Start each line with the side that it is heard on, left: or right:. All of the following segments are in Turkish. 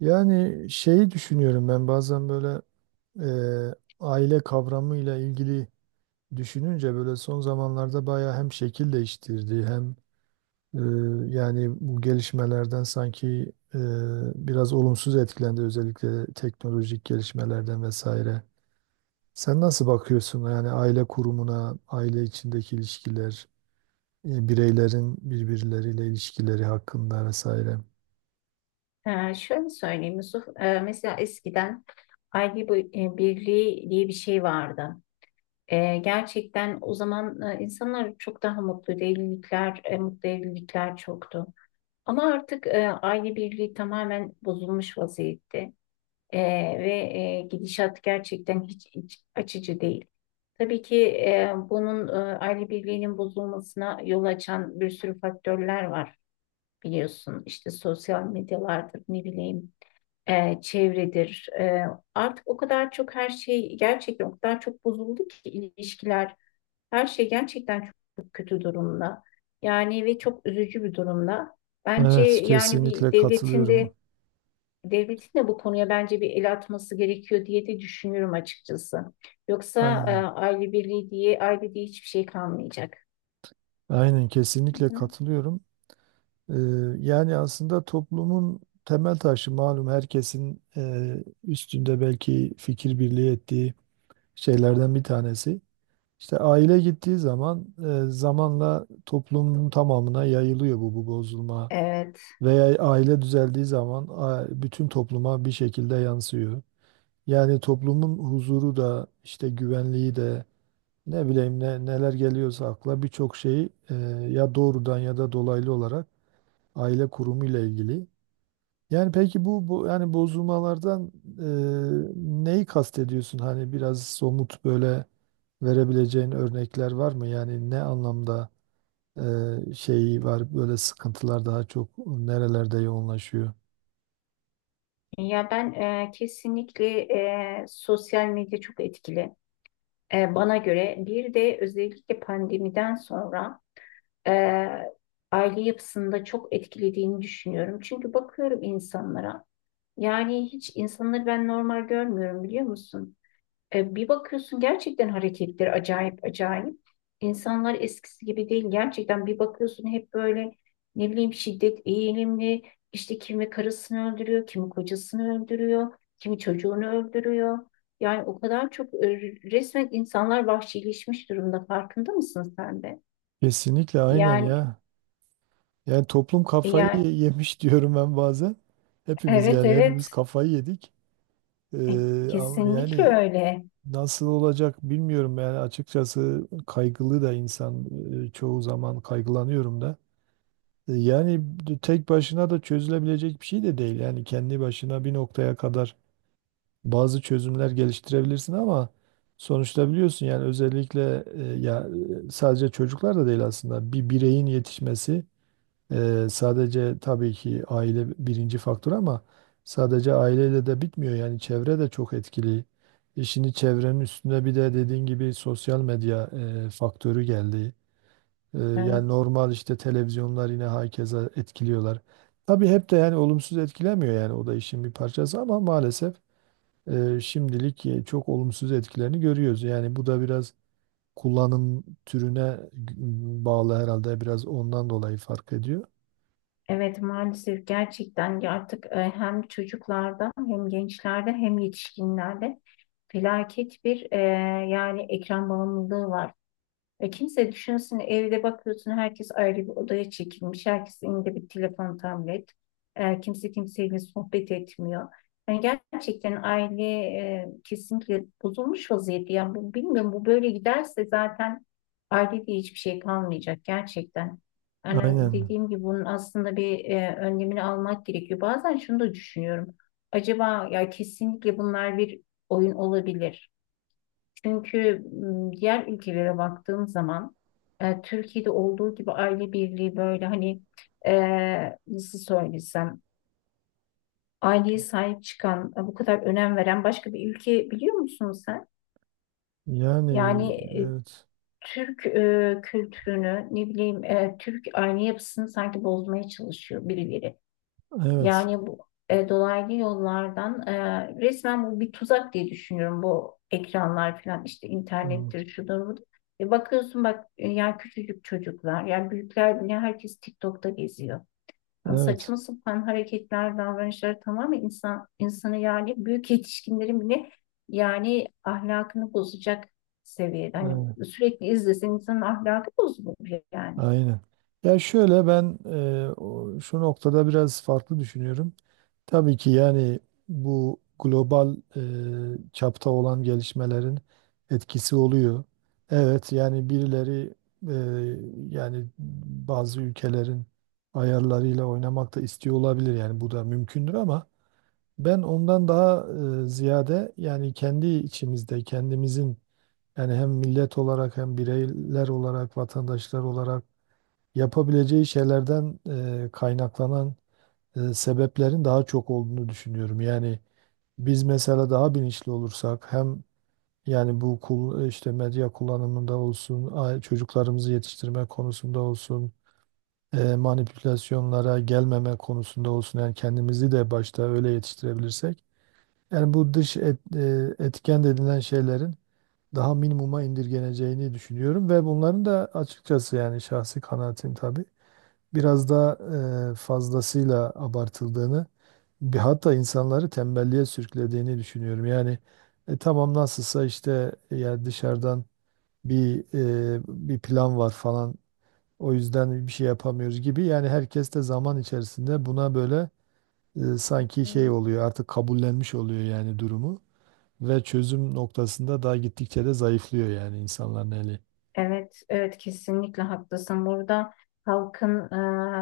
right: Yani şeyi düşünüyorum ben bazen böyle e, aile kavramıyla ilgili düşününce böyle son zamanlarda bayağı hem şekil değiştirdi hem e, yani bu gelişmelerden sanki biraz olumsuz etkilendi özellikle teknolojik gelişmelerden vesaire. Sen nasıl bakıyorsun yani aile kurumuna, aile içindeki ilişkiler, bireylerin birbirleriyle ilişkileri hakkında vesaire?
left: Şöyle söyleyeyim Yusuf. Mesela eskiden aile birliği diye bir şey vardı. Gerçekten o zaman insanlar çok daha mutluydu, evlilikler, mutlu evlilikler çoktu. Ama artık aile birliği tamamen bozulmuş vaziyette. Ee, Ve gidişat gerçekten hiç açıcı değil. Tabii ki bunun aile birliğinin bozulmasına yol açan bir sürü faktörler var biliyorsun. İşte sosyal medyalardır, ne bileyim çevredir. Artık o kadar çok her şey gerçekten o kadar çok bozuldu ki ilişkiler, her şey gerçekten çok kötü durumda. Yani ve çok üzücü bir durumda. Bence
right: Evet,
left: yani
right: kesinlikle
left: bir devletin
right: katılıyorum.
left: de devletin de bu konuya bence bir el atması gerekiyor diye de düşünüyorum açıkçası. Yoksa
right: Aynen.
left: aile birliği diye aile diye hiçbir şey kalmayacak,
right: Aynen
left: değil
right: kesinlikle
left: mi?
right: katılıyorum. Ee, yani aslında toplumun temel taşı malum herkesin üstünde belki fikir birliği ettiği şeylerden bir tanesi. İşte aile gittiği zaman zamanla toplumun tamamına yayılıyor bu bozulma.
left: Evet.
right: Veya aile düzeldiği zaman bütün topluma bir şekilde yansıyor. Yani toplumun huzuru da işte güvenliği de ne bileyim neler geliyorsa akla birçok şeyi ya doğrudan ya da dolaylı olarak aile kurumu ile ilgili. Yani peki bu yani bozulmalardan e, neyi kastediyorsun? Hani biraz somut böyle verebileceğin örnekler var mı? Yani ne anlamda şeyi var böyle sıkıntılar daha çok nerelerde yoğunlaşıyor?
left: Ya ben kesinlikle sosyal medya çok etkili. Bana göre bir de özellikle pandemiden sonra e, aile yapısında çok etkilediğini düşünüyorum. Çünkü bakıyorum insanlara, yani hiç insanları ben normal görmüyorum, biliyor musun? Bir bakıyorsun gerçekten hareketleri acayip acayip. İnsanlar eskisi gibi değil. Gerçekten bir bakıyorsun hep böyle ne bileyim şiddet eğilimli. İşte kimi karısını öldürüyor, kimi kocasını öldürüyor, kimi çocuğunu öldürüyor. Yani o kadar çok resmen insanlar vahşileşmiş durumda. Farkında mısın sen de?
right: Kesinlikle aynen
left: Yani
right: ya. Yani toplum kafayı
left: yani
right: yemiş diyorum ben bazen. Hepimiz
left: evet,
right: yani hepimiz
left: evet.
right: kafayı yedik.
left: E,
right: Ama
left: Kesinlikle
right: yani.
left: öyle.
right: Nasıl olacak bilmiyorum yani açıkçası kaygılı da insan çoğu zaman kaygılanıyorum da. Yani tek başına da çözülebilecek bir şey de değil. Yani kendi başına bir noktaya kadar bazı çözümler geliştirebilirsin ama sonuçta biliyorsun yani özellikle ya sadece çocuklar da değil aslında bir bireyin yetişmesi sadece tabii ki aile birinci faktör ama sadece aileyle de bitmiyor. Yani çevre de çok etkili. Şimdi çevrenin üstüne bir de dediğin gibi sosyal medya faktörü geldi. Yani
left: Evet.
right: normal işte televizyonlar yine herkese etkiliyorlar. Tabii hep de yani olumsuz etkilemiyor yani o da işin bir parçası ama maalesef şimdilik çok olumsuz etkilerini görüyoruz. Yani bu da biraz kullanım türüne bağlı herhalde biraz ondan dolayı fark ediyor.
left: Evet, maalesef gerçekten, ya artık hem çocuklarda hem gençlerde hem yetişkinlerde felaket bir yani ekran bağımlılığı var. E, kimse düşünsün, evde bakıyorsun herkes ayrı bir odaya çekilmiş. Herkesin elinde bir telefon, tablet. Kimse kimseyle sohbet etmiyor. Yani gerçekten aile kesinlikle bozulmuş vaziyette. Yani bilmiyorum, bu böyle giderse zaten ailede hiçbir şey kalmayacak gerçekten. Yani
right: Aynen.
left: dediğim gibi bunun aslında bir önlemini almak gerekiyor. Bazen şunu da düşünüyorum. Acaba ya kesinlikle bunlar bir oyun olabilir. Çünkü diğer ülkelere baktığım zaman Türkiye'de olduğu gibi aile birliği böyle hani e, nasıl söylesem, aileye sahip çıkan, bu kadar önem veren başka bir ülke biliyor musun sen?
right: Yani
left: Yani
right: evet.
left: Türk kültürünü, ne bileyim, Türk aile yapısını sanki bozmaya çalışıyor birileri.
right: Evet.
left: Yani bu dolaylı yollardan resmen bu bir tuzak diye düşünüyorum, bu ekranlar falan, işte
right: Evet.
left: internettir, şudur budur. Bakıyorsun bak, ya küçücük çocuklar, yani büyükler bile, herkes TikTok'ta geziyor. Yani
right: Evet.
left: saçma sapan hareketler, davranışlar, tamamen insan insanı, yani büyük yetişkinlerin bile yani ahlakını bozacak seviyede. Hani
right: Evet.
left: sürekli izlesen insanın ahlakı bozulur yani.
right: Aynen. Ya şöyle ben şu noktada biraz farklı düşünüyorum. Tabii ki yani bu global çapta olan gelişmelerin etkisi oluyor. Evet, yani birileri e, yani bazı ülkelerin ayarlarıyla oynamak da istiyor olabilir. Yani bu da mümkündür ama ben ondan daha ziyade yani kendi içimizde kendimizin, yani hem millet olarak hem bireyler olarak, vatandaşlar olarak yapabileceği şeylerden kaynaklanan sebeplerin daha çok olduğunu düşünüyorum. Yani biz mesela daha bilinçli olursak hem yani işte medya kullanımında olsun, çocuklarımızı yetiştirme konusunda olsun, manipülasyonlara gelmeme konusunda olsun yani kendimizi de başta öyle yetiştirebilirsek yani bu etken denilen şeylerin daha minimuma indirgeneceğini düşünüyorum ve bunların da açıkçası yani şahsi kanaatim tabii biraz daha fazlasıyla abartıldığını bir hatta insanları tembelliğe sürüklediğini düşünüyorum. Yani tamam nasılsa işte yani dışarıdan bir bir plan var falan, o yüzden bir şey yapamıyoruz gibi yani herkes de zaman içerisinde buna böyle sanki şey oluyor artık kabullenmiş oluyor yani durumu. Ve çözüm noktasında daha gittikçe de zayıflıyor yani insanların eli.
left: Evet, evet kesinlikle haklısın. Burada halkın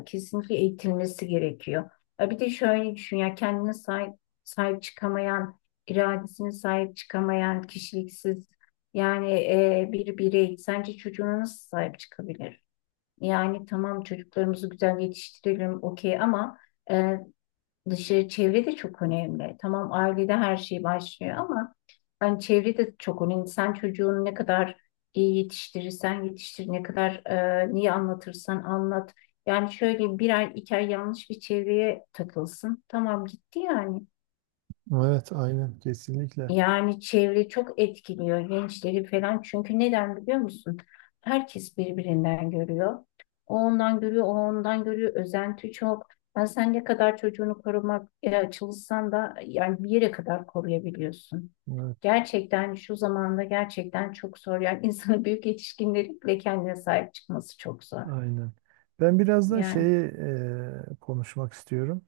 left: kesinlikle eğitilmesi gerekiyor. Bir de şöyle düşün, ya kendine sahip, sahip çıkamayan, iradesine sahip çıkamayan, kişiliksiz yani bir birey sence çocuğuna nasıl sahip çıkabilir? Yani tamam, çocuklarımızı güzel yetiştirelim okey, ama e, dışarı çevre de çok önemli. Tamam ailede her şey başlıyor ama yani çevre de çok önemli. Sen çocuğunu ne kadar iyi yetiştirirsen yetiştir, ne kadar niye anlatırsan anlat. Yani şöyle bir ay iki ay yanlış bir çevreye takılsın. Tamam gitti yani.
right: Evet, aynen, kesinlikle.
left: Yani çevre çok etkiliyor gençleri falan. Çünkü neden biliyor musun? Herkes birbirinden görüyor. O ondan görüyor, o ondan görüyor. Özenti çok. Ben, sen ne kadar çocuğunu korumak çalışsan da yani bir yere kadar koruyabiliyorsun.
right: Evet,
left: Gerçekten şu zamanda gerçekten çok zor. Yani insanın, büyük yetişkinlerin bile kendine sahip çıkması çok zor.
right: aynen. Ben biraz da
left: Yani
right: şeyi konuşmak istiyorum.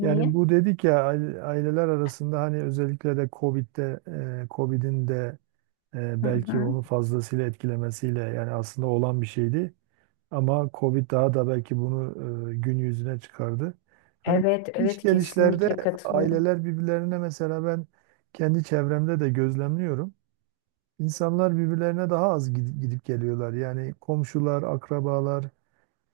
right: Yani bu dedik ya aileler arasında hani özellikle de Covid'de, Covid'in de
left: Hı
right: belki
left: hı.
right: onu fazlasıyla etkilemesiyle yani aslında olan bir şeydi. Ama Covid daha da belki bunu gün yüzüne çıkardı. Hani
left: Evet,
right: iş
left: evet
right: gelişlerde
left: kesinlikle katılıyorum.
right: aileler birbirlerine, mesela ben kendi çevremde de gözlemliyorum. İnsanlar birbirlerine daha az gidip geliyorlar. Yani komşular, akrabalar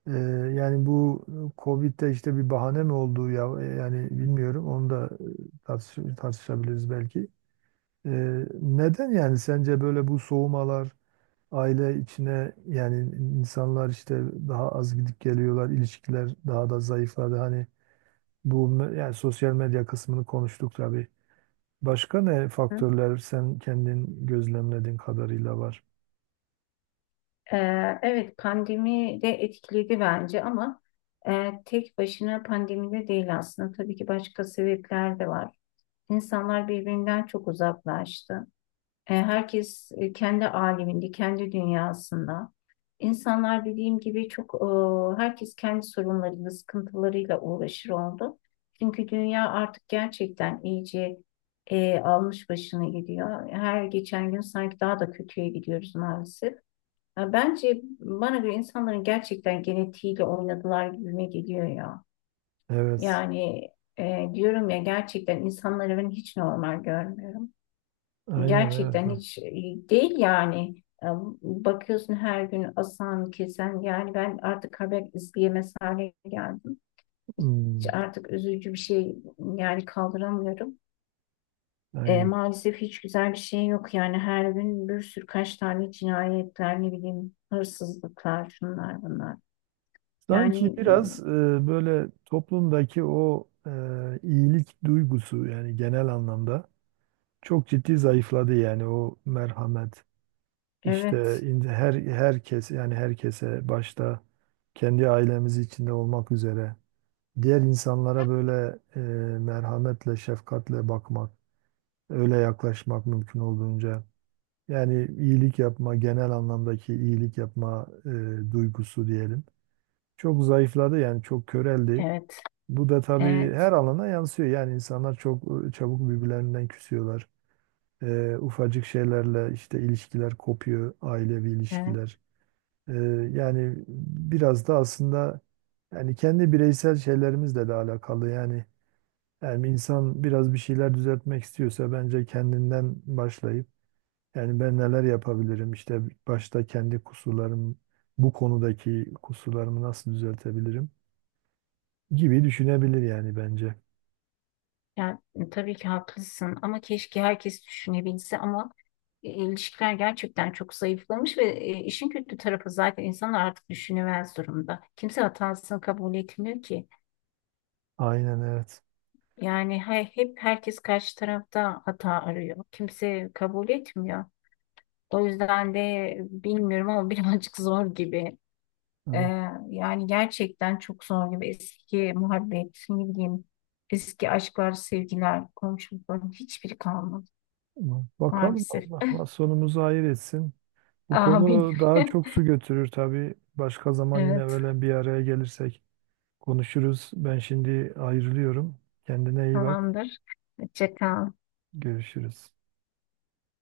right: e, yani bu Covid'de işte bir bahane mi olduğu ya yani bilmiyorum. Onu da tartışabiliriz belki. E, Neden yani sence böyle bu soğumalar aile içine, yani insanlar işte daha az gidip geliyorlar, ilişkiler daha da zayıfladı. Hani yani sosyal medya kısmını konuştuk tabii. Başka ne faktörler sen kendin gözlemlediğin kadarıyla var?
left: Evet, pandemi de etkiledi bence ama tek başına pandemide değil aslında. Tabii ki başka sebepler de var. İnsanlar birbirinden çok uzaklaştı. Herkes kendi aleminde, kendi dünyasında. İnsanlar dediğim gibi çok herkes kendi sorunlarıyla, sıkıntılarıyla uğraşır oldu. Çünkü dünya artık gerçekten iyice almış başını gidiyor. Her geçen gün sanki daha da kötüye gidiyoruz maalesef. Ya bence, bana göre insanların gerçekten genetiğiyle oynadılar gibime geliyor ya.
right: Evet.
left: Yani diyorum ya, gerçekten insanları ben hiç normal görmüyorum.
right: Aynen, evet.
left: Gerçekten
right: Evet.
left: hiç değil yani. Bakıyorsun her gün asan, kesen, yani ben artık haber izleyemez hale geldim. Hiç,
right: Hmm,
left: artık üzücü bir şey yani kaldıramıyorum.
right: aynen.
left: Maalesef hiç güzel bir şey yok, yani her gün bir sürü, kaç tane cinayetler, ne bileyim, hırsızlıklar, şunlar bunlar.
right: Sanki
left: Yani
right: biraz böyle toplumdaki o iyilik duygusu yani genel anlamda çok ciddi zayıfladı, yani o merhamet. İşte
left: evet,
right: herkes, yani herkese, başta kendi ailemiz içinde olmak üzere diğer insanlara böyle merhametle, şefkatle bakmak, öyle yaklaşmak mümkün olduğunca, yani iyilik yapma, genel anlamdaki iyilik yapma duygusu diyelim. Çok zayıfladı, yani çok köreldi.
left: evet,
right: Bu da tabii
left: evet,
right: her alana yansıyor. Yani insanlar çok çabuk birbirlerinden küsüyorlar. Ufacık şeylerle işte ilişkiler kopuyor, ailevi
left: evet.
right: ilişkiler. Ee, yani biraz da aslında yani kendi bireysel şeylerimizle de alakalı. Yani insan biraz bir şeyler düzeltmek istiyorsa bence kendinden başlayıp yani ben neler yapabilirim, işte başta kendi kusurlarım, bu konudaki kusurlarımı nasıl düzeltebilirim gibi düşünebilir yani bence.
left: Yani tabii ki haklısın ama keşke herkes düşünebilse ama ilişkiler gerçekten çok zayıflamış ve işin kötü tarafı zaten insanlar artık düşünemez durumda. Kimse hatasını kabul etmiyor ki.
right: Aynen evet.
left: Hep herkes karşı tarafta hata arıyor. Kimse kabul etmiyor. O yüzden de bilmiyorum ama birazcık zor gibi. Ee,
right: Evet.
left: Yani gerçekten çok zor gibi, eski muhabbet, ne bileyim, eski aşklar, sevgiler, komşulukların hiçbiri kalmadı
right: Bakalım,
left: maalesef.
right: Allah Allah sonumuzu hayır etsin. Bu
left: Amin.
right: konu daha çok su götürür tabii. Başka zaman yine
left: Evet,
right: böyle bir araya gelirsek konuşuruz. Ben şimdi ayrılıyorum. Kendine iyi bak.
left: tamamdır. Hoşça kal.
right: Görüşürüz.